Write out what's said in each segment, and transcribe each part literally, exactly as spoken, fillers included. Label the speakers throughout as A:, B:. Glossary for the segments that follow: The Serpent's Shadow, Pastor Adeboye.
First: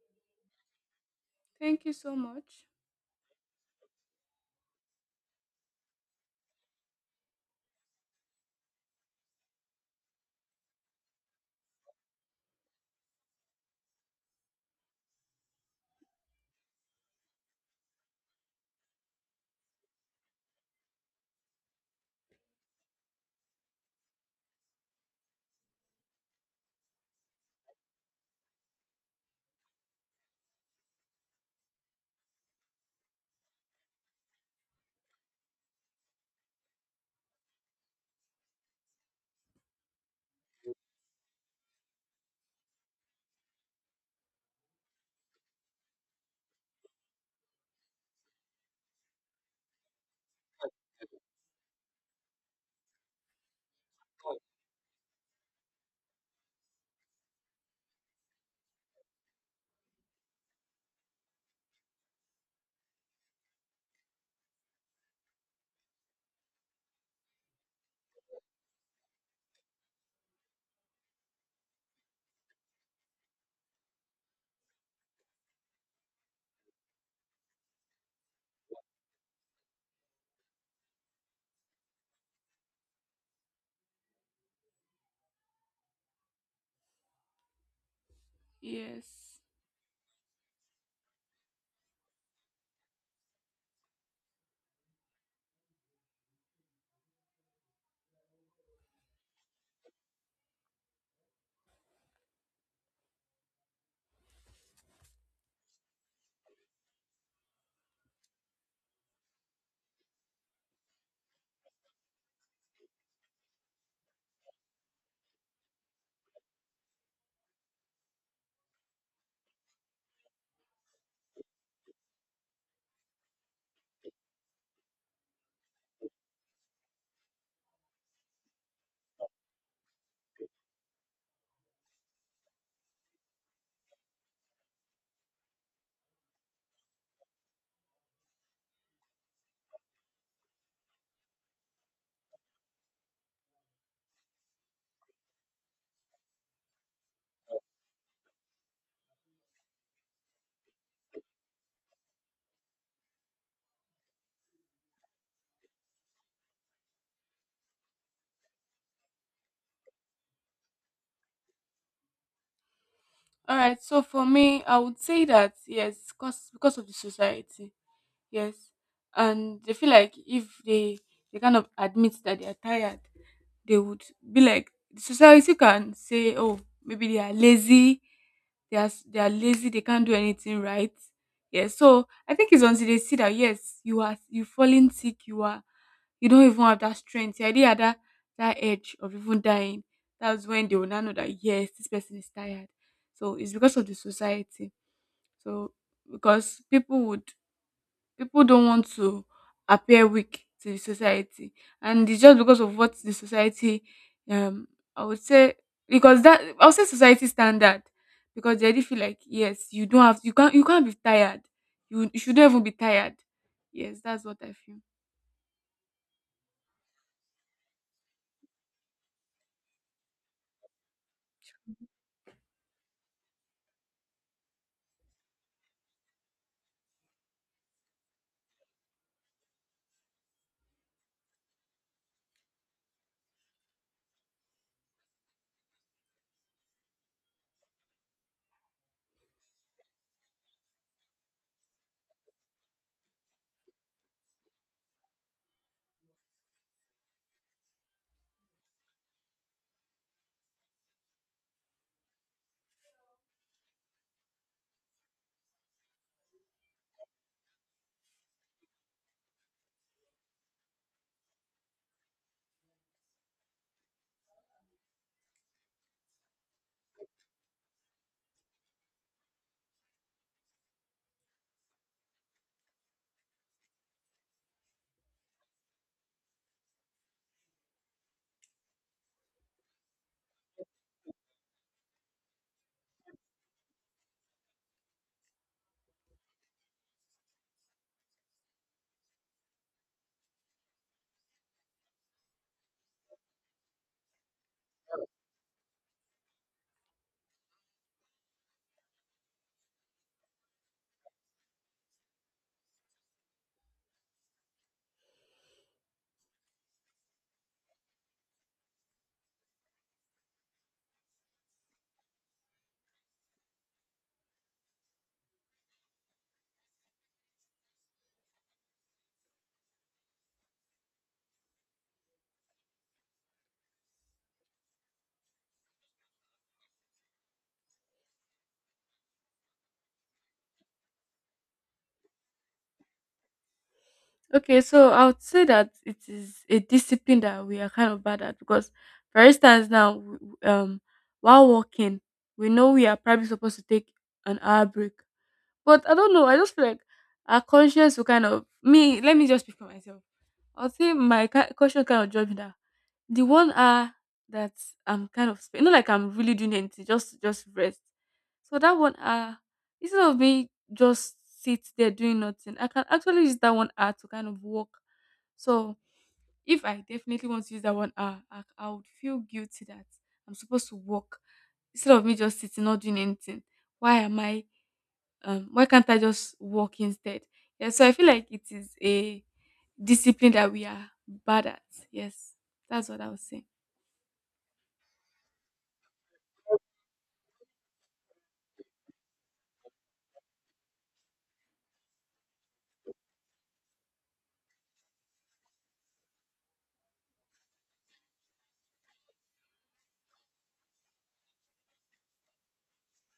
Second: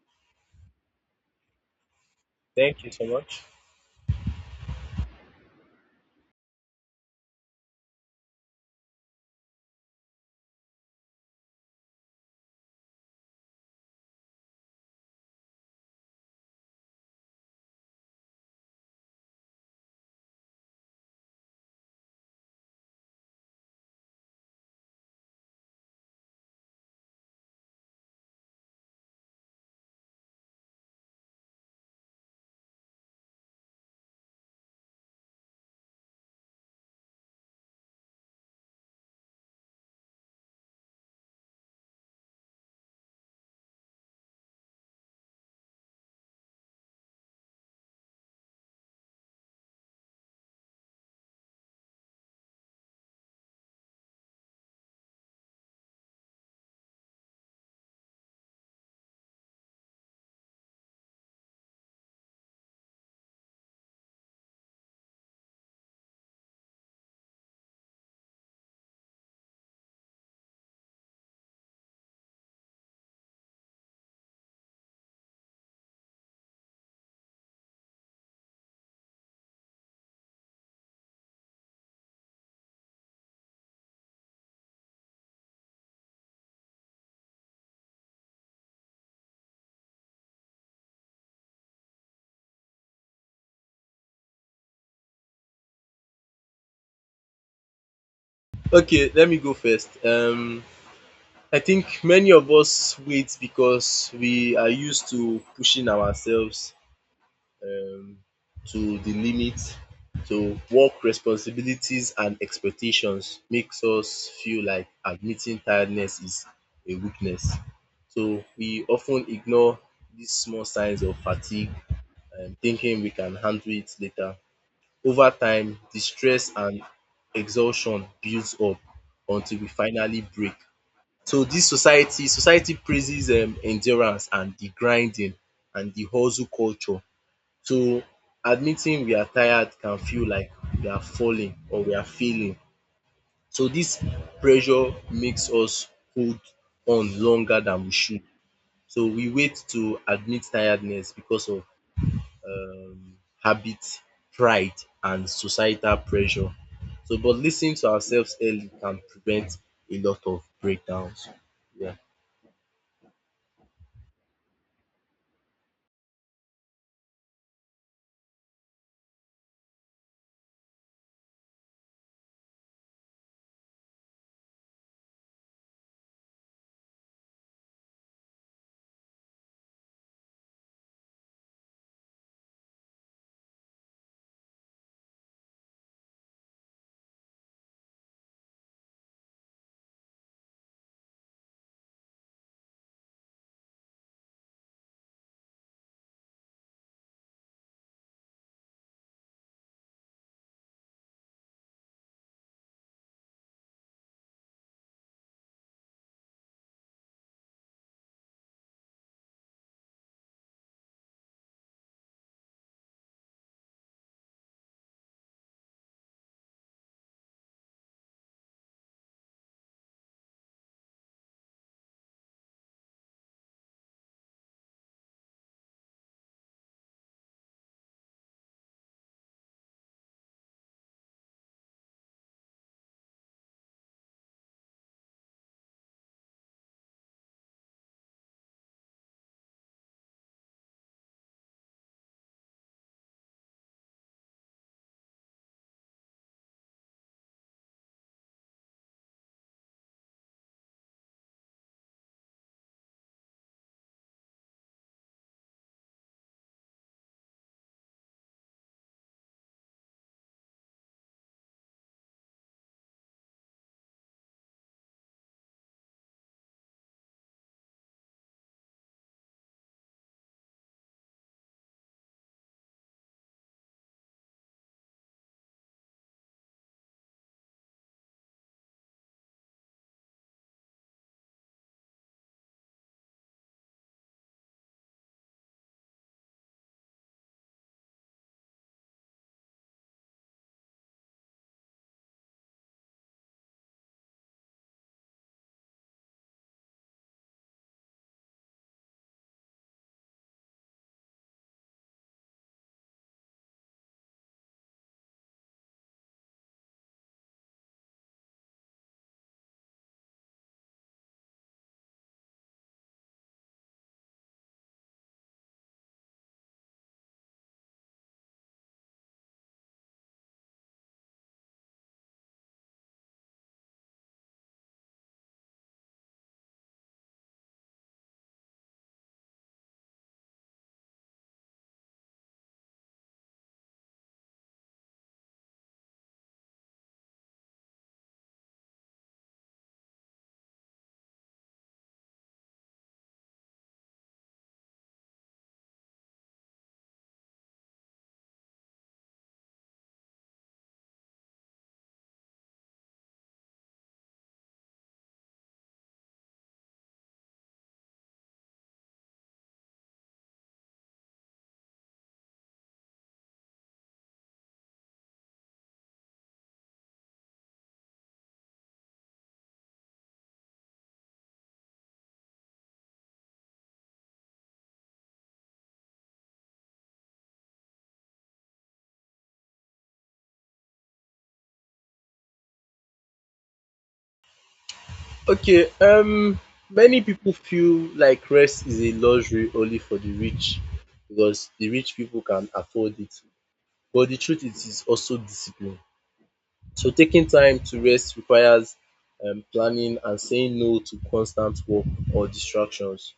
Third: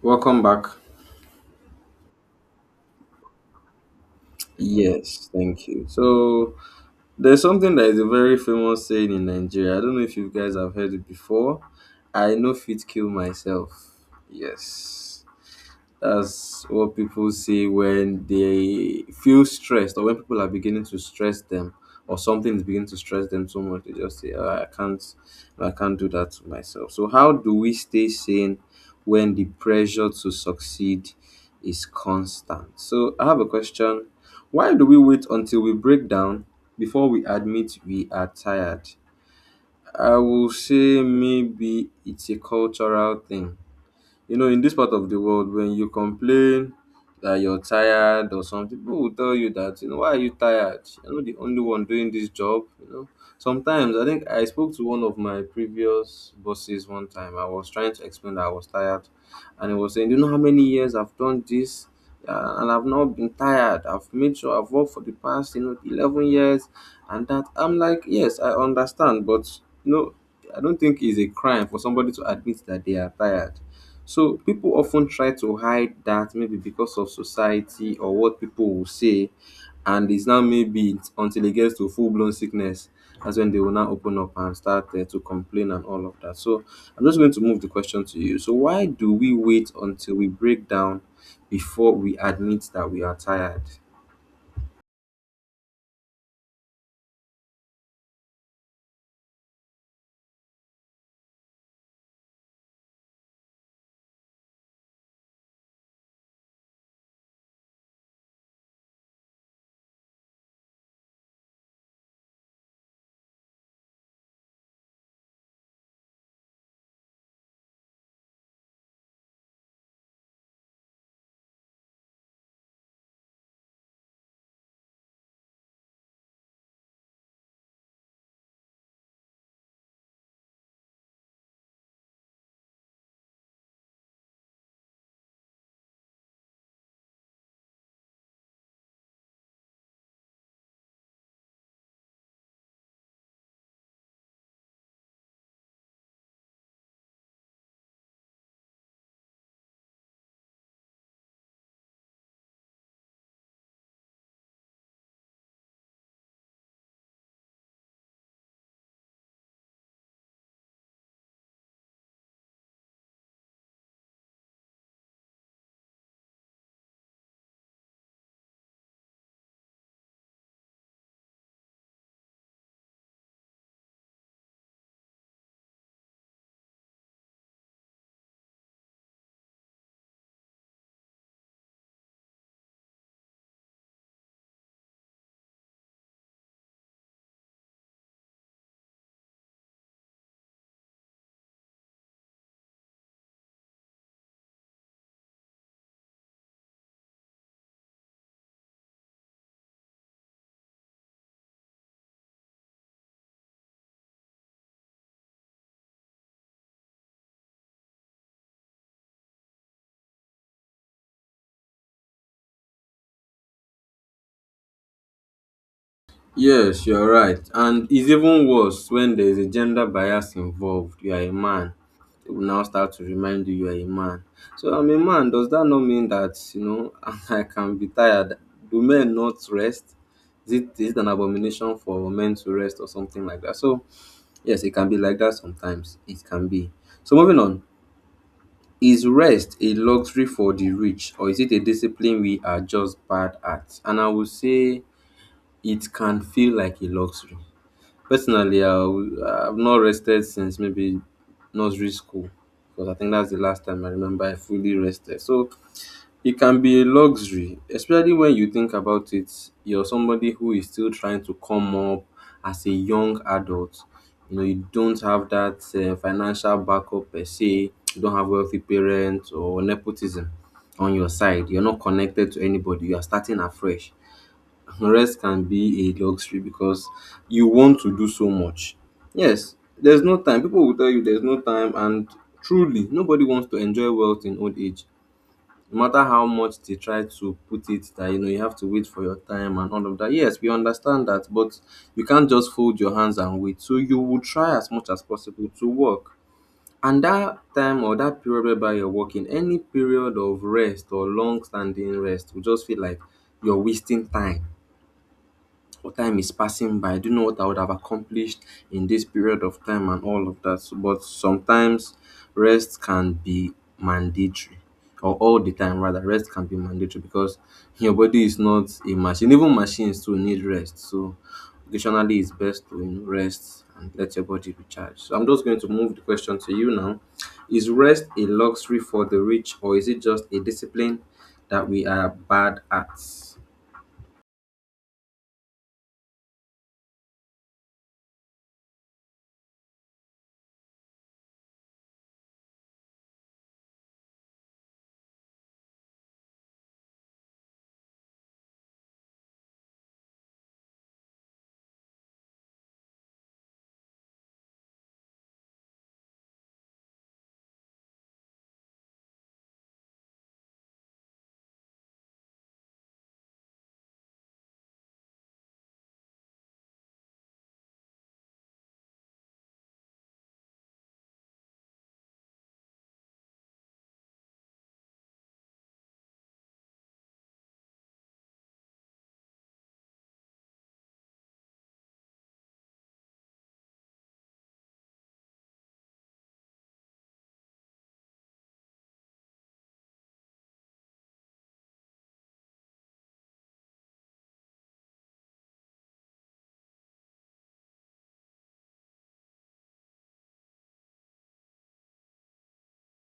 A: Welcome back.
B: Thank you so much.
C: Thank you so much.
A: Yes, thank you. So, there's something that is a very famous saying in Nigeria. I don't know if you guys have heard it before. I no fit kill myself. Yes. That's what people see when they feel stressed or when people are beginning to stress them or something is beginning to stress them so much they just say "Ah, I can't I can't do that to myself. So how do we stay sane when the pressure to succeed is constant? So I have a question. Why do we wait until we break down before we admit we are tired? I will say maybe it's a cultural thing, you know, in this part of the world, when you complain that you're tired or something, people will tell you that, you know, why are you tired? You're not the only one doing this job, you know. Sometimes I think I spoke to one of my previous bosses one time. I was trying to explain that I was tired, and he was saying, do you know how many years I've done this? Uh, and I've not been tired. I've made sure I've worked for the past, you know, eleven years. And that I'm like, yes, I understand, but, you know, I don't think it's a crime for somebody to admit that they are tired. So people often try to hide that maybe because of society or what people will say, and it's now maybe it's until it gets to full blown sickness. That's when they will now open up and start uh, to complain and all of that. So I'm just going to move the question to you. So why do we
B: Yes.
A: wait until we break down before we admit that we are tired?
C: Okay, let me go first. Um, I think many of us wait because we are used to pushing ourselves um, to the limit. So, work responsibilities and expectations makes us feel like admitting tiredness is a weakness. So, we often ignore these small signs of fatigue and thinking we can handle it later. Over time, the stress and exhaustion builds up until we finally break. So this society society praises um endurance and the grinding and the hustle culture. So admitting we are tired can feel like we are falling or we are failing. So this pressure makes us hold on longer than we should. So we wait to admit tiredness because of habit, pride and societal pressure. So but listening to ourselves early can prevent a lot of breakdowns. Yeah.
B: All right. So for me, I would say that, yes, cause because of the society, yes, and they feel like if they they kind of admit that they are tired, they would be like society can say, oh, maybe they are lazy, they are s- they are lazy, they can't do anything right. Yeah, so I think it's until they see that, yes, you are you falling sick, you are you don't even have that strength, you already had that that edge of even dying. That's when they will now know that, yes, this person is tired. So it's because of the society. So because people would people don't want to appear weak to the society, and it's just because of what the society. um I would say, because that I would say society standard, because they already feel like, yes, you don't have you can't, you can't be tired. You, you shouldn't even be tired. Yes, that's what I feel.
A: Yes, you're right. And it's even worse when there is a gender bias involved. You are a man. They will now start to remind you you are a man. So I'm a man. Does that not mean that, you know, I can be tired? Do men not rest? Is it, is it an abomination for men to rest or something like that? So, yes, it can be like that sometimes. It can be. So, moving on. Is rest a luxury for the rich or is it a discipline we are just bad at? And I would say it can feel like a luxury. Personally, I i w- I've not rested since maybe nursery school, because I think that's the last time I remember I fully rested. So it can be a luxury, especially when you think about it. You're somebody who is still trying to come up as a young adult. You know, you don't have that uh, financial backup per se. You don't have wealthy parents or nepotism on your side. You're not connected to anybody. You are starting afresh. Rest can be a luxury because you want to do so much. Yes, there's no time. People will tell you there's no time, and truly, nobody wants to enjoy wealth in old age. No matter how much they try to put it that you know you have to wait for your time and all of that. Yes, we understand that, but you can't just fold your hands and wait. So you will try as much as possible to work. And that time or that period whereby you're working, any period of rest or long standing rest will just feel like you're wasting time or time is passing by. I don't know what I would have accomplished in this period of time and all of that. So- But sometimes rest can be mandatory, or all the time rather, rest can be mandatory because your body is not a machine. Even machines too need rest. So occasionally it's best to, you know, rest and let your body recharge. So I'm just going to move the question to you now. Is rest a luxury for the rich or is it just a discipline that we are bad at?
B: Okay, so I would say that it is a discipline that we are kind of bad at. Because for instance now, w- w- um while working, we know we are probably supposed to take an hour break. But I don't know, I just feel like our conscience will kind of me. Let me just speak for myself. I'll say my ki- conscience kind of judge me that the one hour that I'm kind of spent, not like I'm really doing anything, just just rest. So that one hour, instead of me just sit there doing nothing, I can actually use that one hour to kind of work. So if I definitely want to use that one hour, I, I would feel guilty that I'm supposed to work instead of me just sitting not doing anything. Why am I, um, why can't I just walk instead? Yeah, so I feel like it is a discipline that we are bad at. Yes, that's what I was saying.
C: Okay, um many people feel like rest is a luxury only for the rich because the rich people can afford it but the truth is is also discipline. So taking time to rest requires um planning and saying no to constant work or distractions.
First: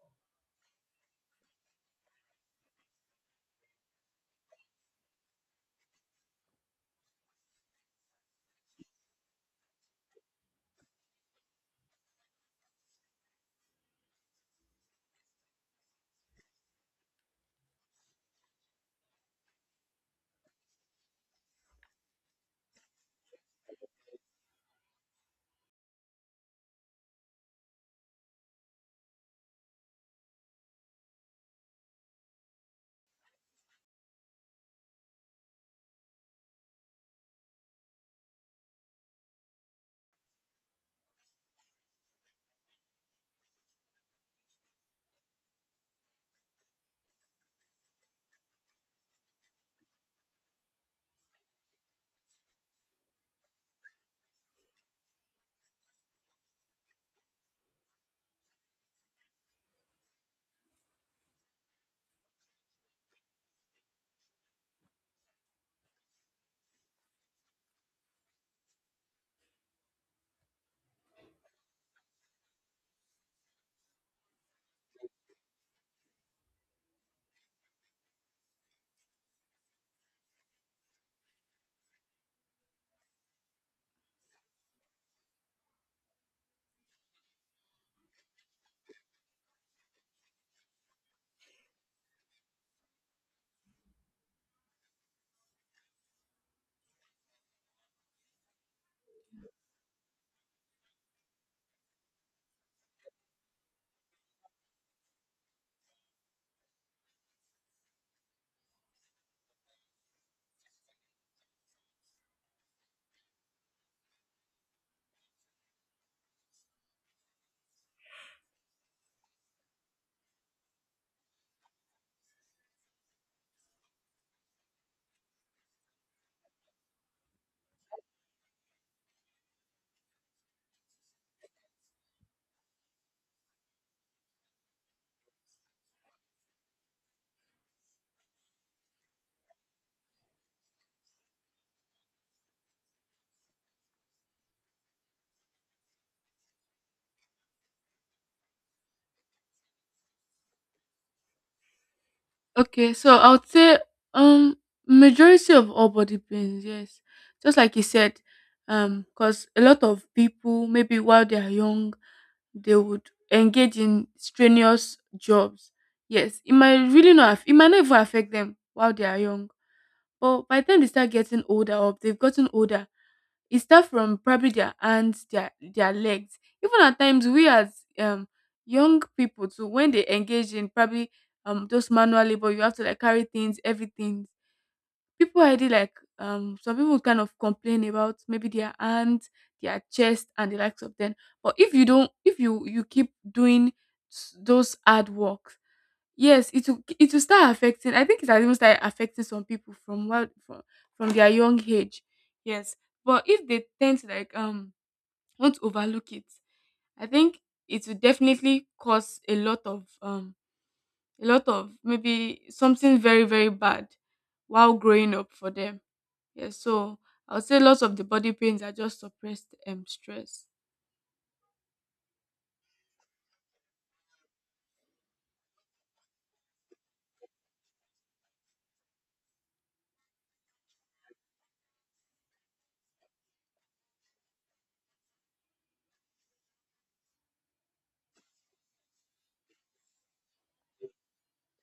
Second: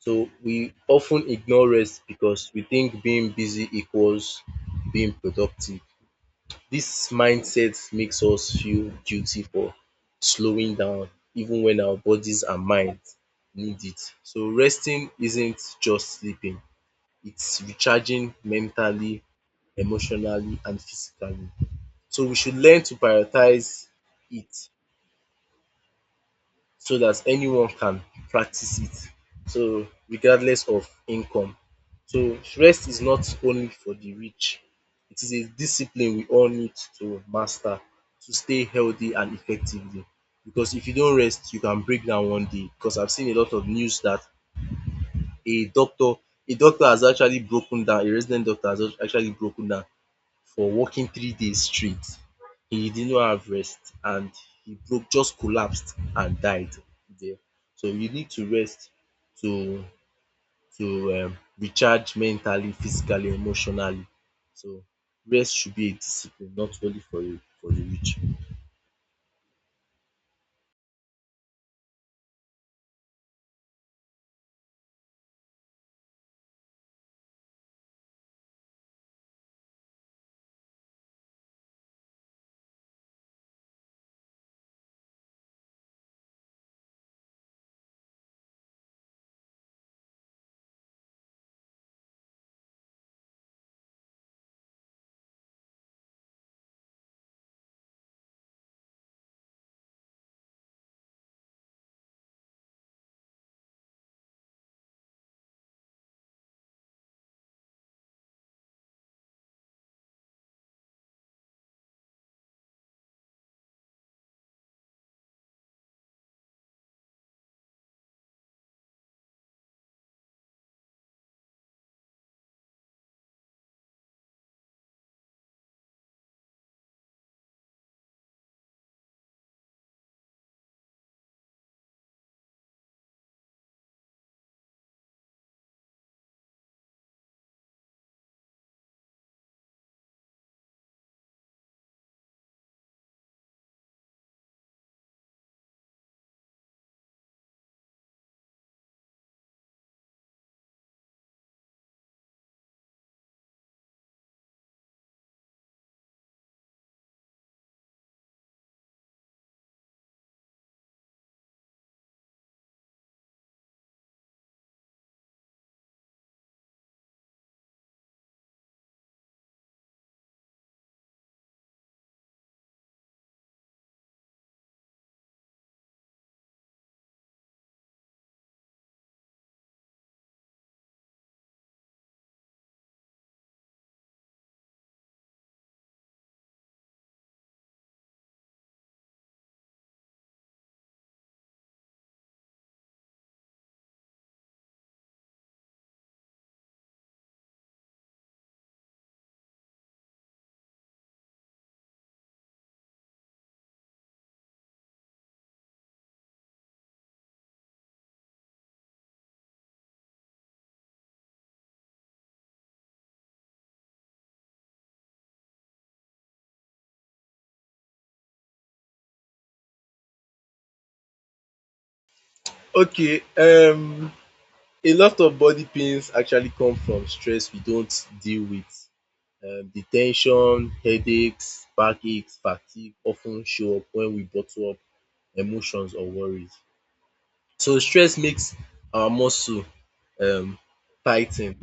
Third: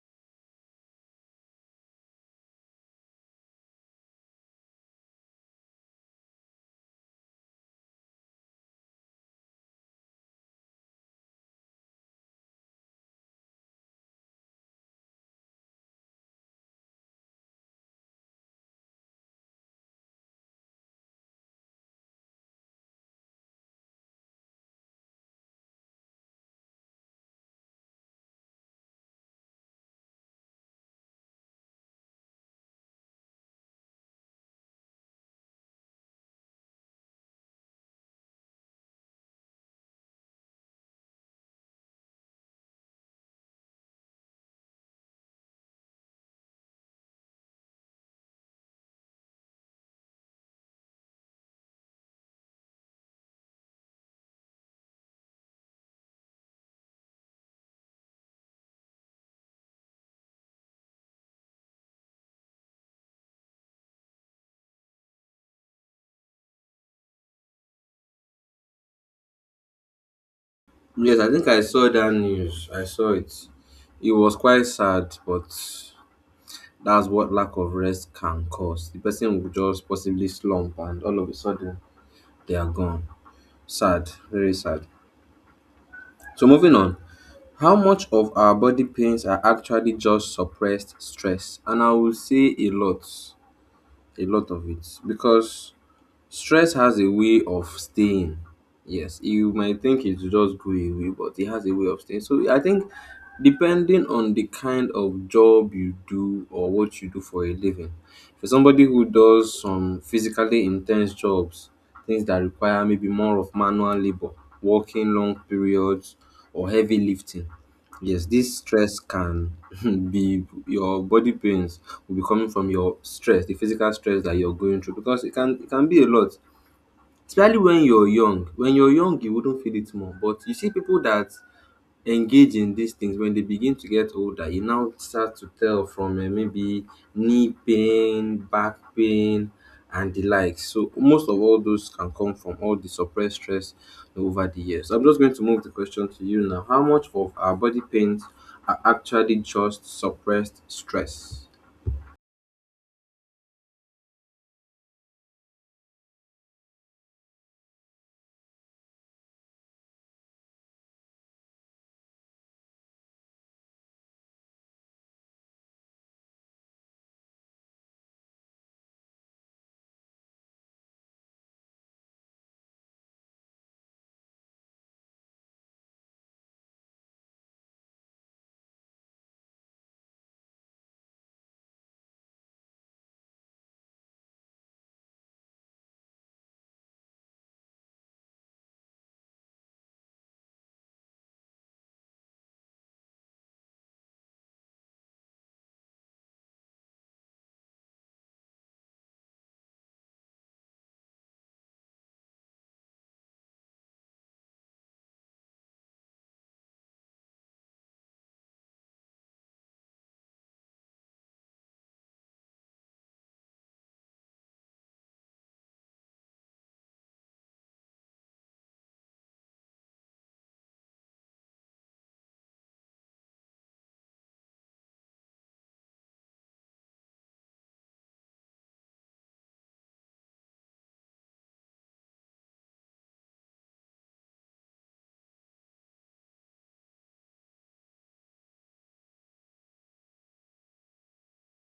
C: So we often ignore rest because we think being busy equals being productive. This mindset makes us feel guilty for slowing down even when our bodies and minds need it. So resting isn't just sleeping, it's recharging mentally, emotionally and physically. So we should learn to prioritize it so that anyone can practice it. So regardless of income. So rest is not only for the rich. It is a discipline we all need to master to stay healthy and effectively because if you don't rest you can break down one day because I've seen a lot of news that a doctor a doctor has actually broken down, a resident doctor has actually broken down for working three days straight. He did not have rest and he broke, just collapsed and died there. So you need to rest to to um recharge mentally, physically, emotionally. So rest should be a discipline not only for the for the rich.
A: Yes, I think I saw that news. I saw it. It was quite sad, but that's what lack of rest can cause. The person will just possibly slump and all of a sudden they are gone. Sad, very sad. So, moving on, how much of our body pains are actually just suppressed stress? And I will say a lot, a lot of it, because stress has a way of staying. Yes, you might think it will just go away, but it has a way of staying. So I think depending on the kind of job you do or what you do for a living, for somebody who does some physically intense jobs, things that require maybe more of manual labor, working long periods, or heavy lifting, yes, this stress can be, your body pains will be coming from your stress, the physical stress that you're going through, because it can it can be a lot. Especially when you're young. When you're young, you wouldn't feel it more. But you see people that engage in these things when they begin to get older, you now start to tell from uh, maybe knee pain, back pain, and the likes. So most of all those can come from all the suppressed stress over the years. So I'm just going to move the question to you now. How much of our body pains are actually just suppressed stress?
B: Okay, so I would say, um majority of all body pains, yes. Just like you said, um, because a lot of people, maybe while they are young, they would engage in strenuous jobs. Yes, it might really not aff- it might not even affect them while they are young. But by the time they start getting older or they've gotten older, it starts from probably their hands, their their legs. Even at times, we as um young people too, when they engage in probably um just manual labor, you have to like carry things, everything. People already like um some people kind of complain about maybe their hands, their chest, and the likes of them. But if you don't, if you you keep doing s- those hard work, yes it will, it will start affecting. I think it has even started affecting some people from what from, from their young age. Yes, but if they tend to like, um want to overlook it, I think it will definitely cause a lot of, um a lot of maybe something very very bad while growing up for them. Yes, so I would say lots of the body pains are just suppressed um stress.
C: Okay, um a lot of body pains actually come from stress we don't deal with. um The tension, headaches, backaches, fatigue often show up when we bottle up emotions or worries. So stress makes our muscle um tigh the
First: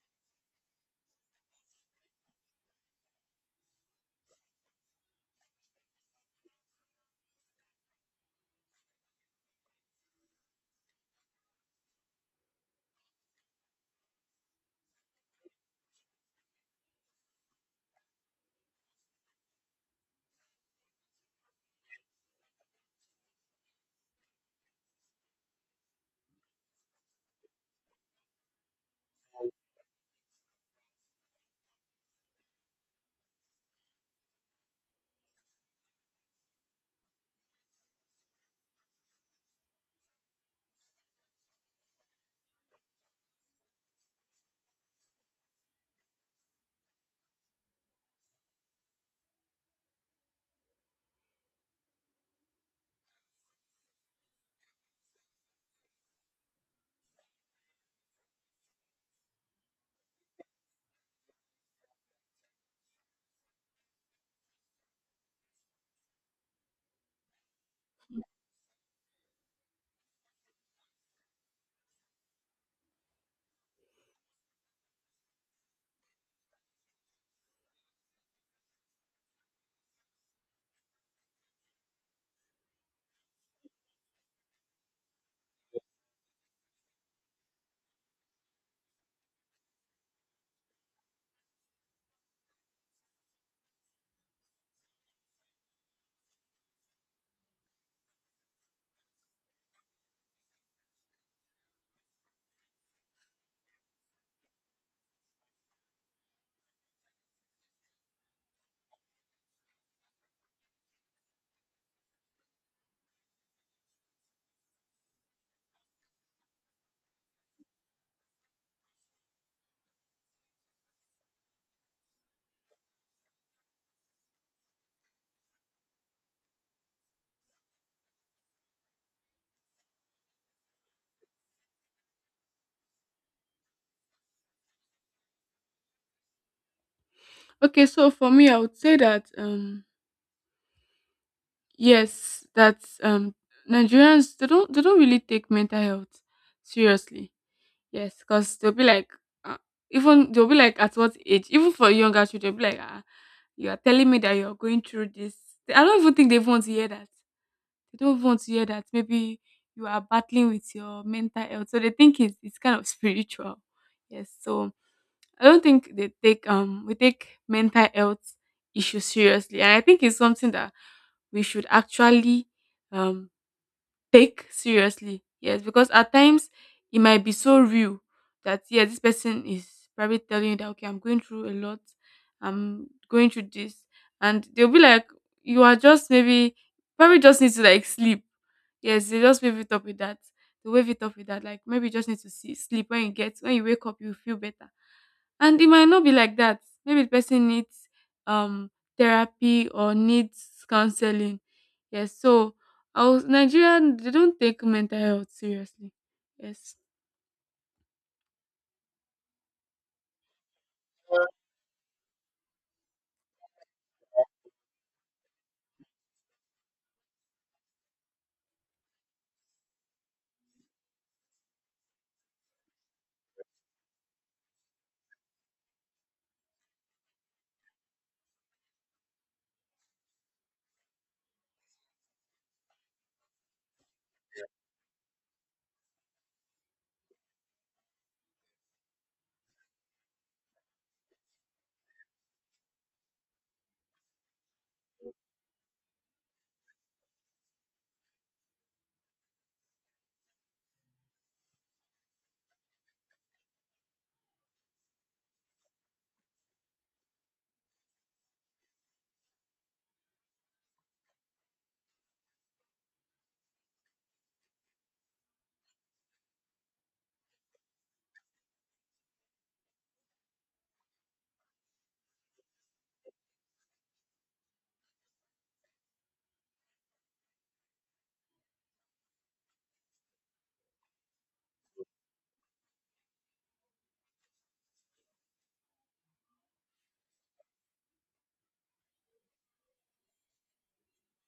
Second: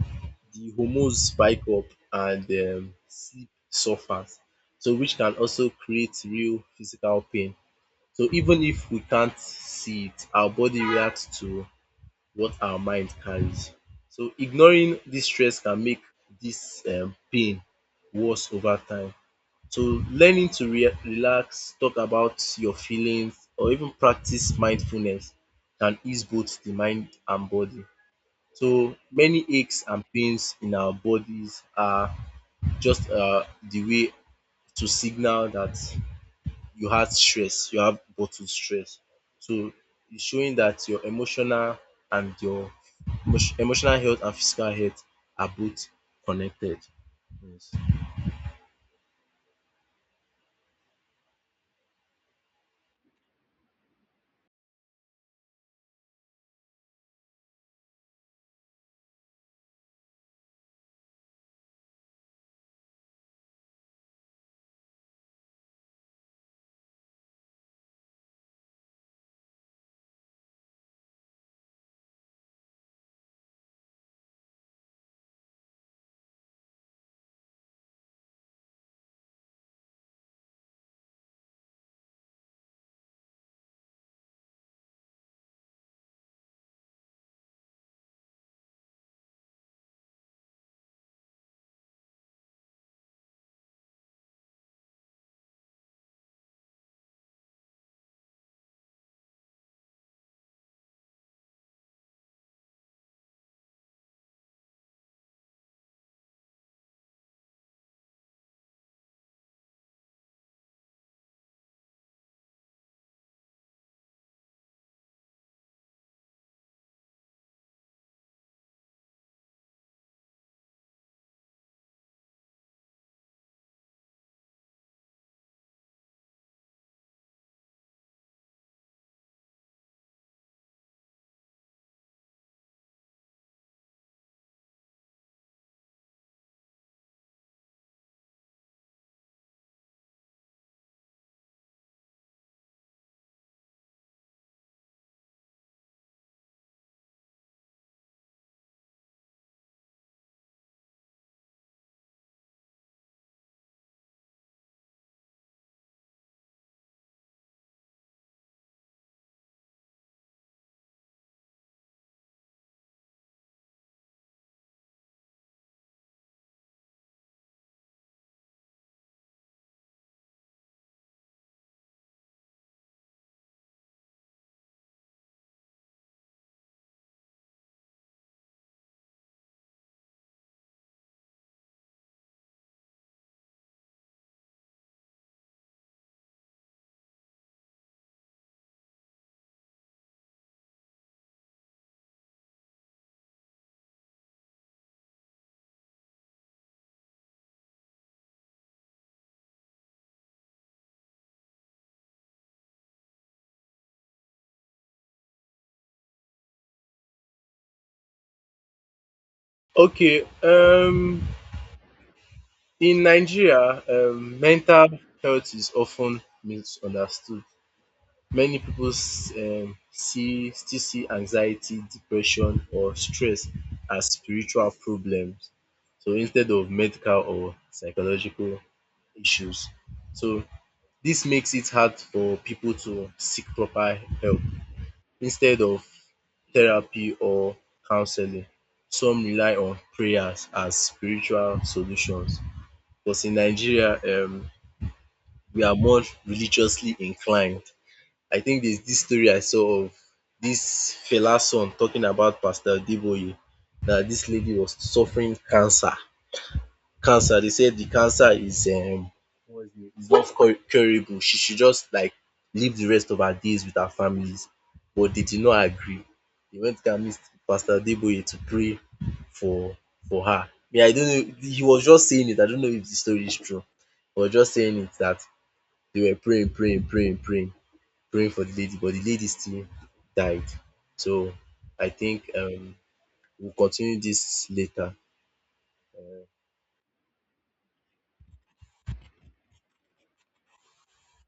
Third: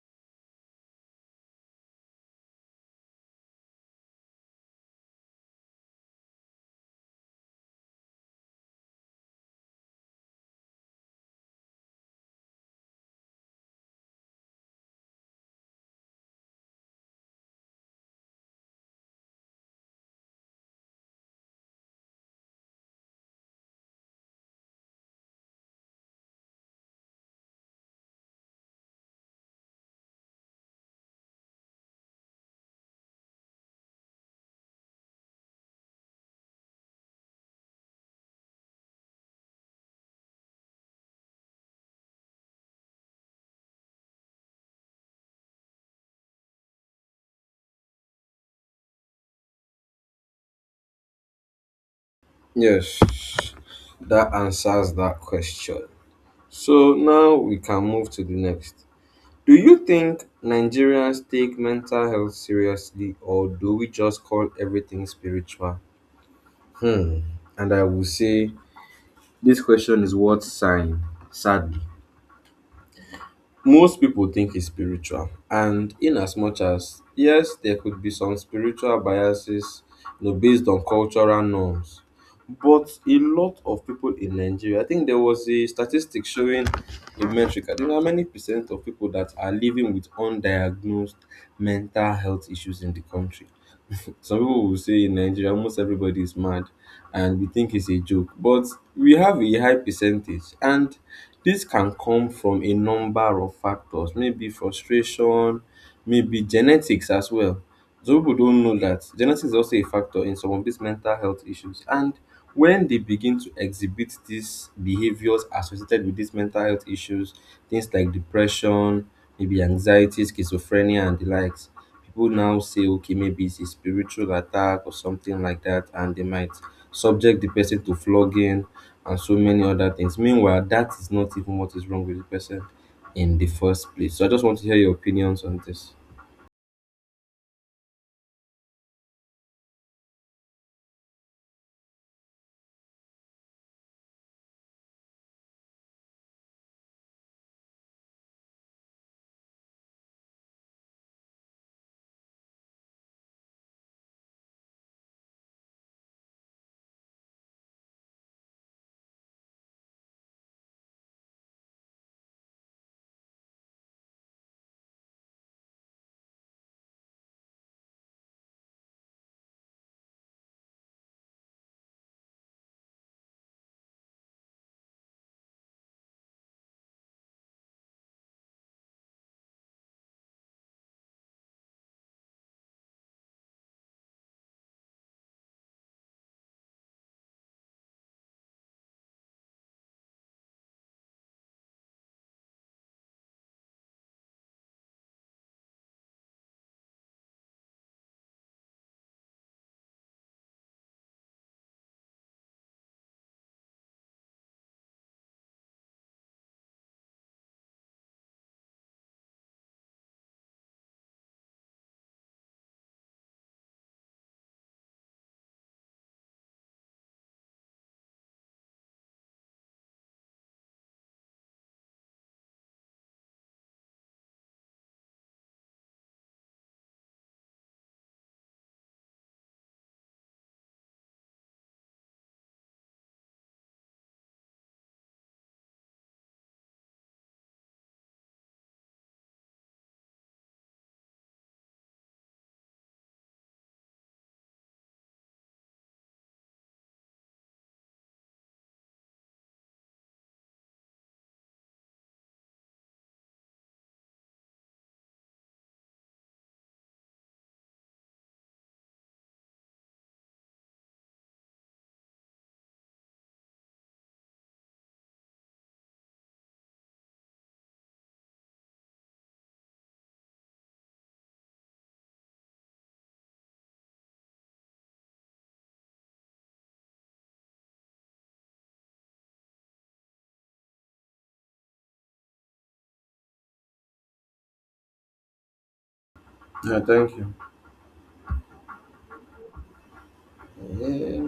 C: hormones spike up and um sleep suffers. So which can also create real physical pain. So even if we can't see it, our body reacts to what our mind carries. So ignoring this stress can make this um pain worse over time. So learning to re relax, talk about your feelings or even practice mindfulness can ease both the mind and body. So many aches and pains in our bodies are just um the way to signal that you had stress, you have bottled stress. So it's showing that your emotional and your emotio- emotional health and physical health are both connected. Yes.
A: Yes, that answers that question. So now we can move to the next. Do you think Nigerians take mental health seriously or do we just call everything spiritual? Hmm. And I will say this question is worth sighing, sadly. Most people think it's spiritual, and in as much as yes, there could be some spiritual biases, you know, based on cultural norms. But a lot of people in Nigeria, I think there was a statistic showing a metric. I don't know how many percent of people that are living with undiagnosed mental health issues in the country. Some people will say in Nigeria, almost everybody is mad, and we think it's a joke. But we have a high percentage, and this can come from a number of factors, maybe frustration, maybe genetics as well. Some people don't know that genetics is also a factor in some of these mental health issues. And when they begin to exhibit these behaviors associated with these mental health issues, things like depression, maybe anxiety, schizophrenia, and the likes, people now say, okay, maybe it's a spiritual attack or something like that, and they might subject the person to flogging and so many other things. Meanwhile, that is not even what is wrong with the person in the first place. So I just want to hear your opinions on this.
B: Okay, so for me I would say that, um yes, that's, um Nigerians, they don't they don't really take mental health seriously. Yes, because they'll be like, uh, even they'll be like, at what age? Even for younger children, be like, ah, you are telling me that you're going through this. I don't even think they even want to hear that. They don't even want to hear that. Maybe you are battling with your mental health, so they think it's it's kind of spiritual. Yes, so I don't think they take um we take mental health issues seriously, and I think it's something that we should actually, um take seriously. Yes, because at times it might be so real that, yeah, this person is probably telling you that, okay, I'm going through a lot, I'm going through this, and they'll be like, you are just maybe probably just need to like sleep. Yes, they just wave it up with that. They wave it up with that. Like maybe you just need to see, sleep. When you get when you wake up, you feel better. And it might not be like that. Maybe the person needs um therapy or needs counseling. Yes, so I was Nigerian, they don't take mental health seriously. Yes.
C: Okay, um, in Nigeria, um, mental health is often misunderstood. Many people s- um, see still see anxiety, depression, or stress as spiritual problems. So instead of medical or psychological issues. So this makes it hard for people to seek proper help. Instead of therapy or counseling, some rely on prayers as spiritual solutions. Because in Nigeria, um, we are more religiously inclined. I think there's this story I saw of this fella son talking about Pastor Deboye that this lady was suffering cancer. Cancer, they said the cancer is um, love Cur- curable. She should just like live the rest of her days with her families. But they did not agree. They went to meet Pastor Adeboye to pray for for her. Yeah, I don't know. He was just saying it. I don't know if the story is true. He was just saying it that they were praying, praying, praying, praying, praying for the lady, but the lady still died. So I think um we'll continue this later.
A: Yeah, thank you. Yeah.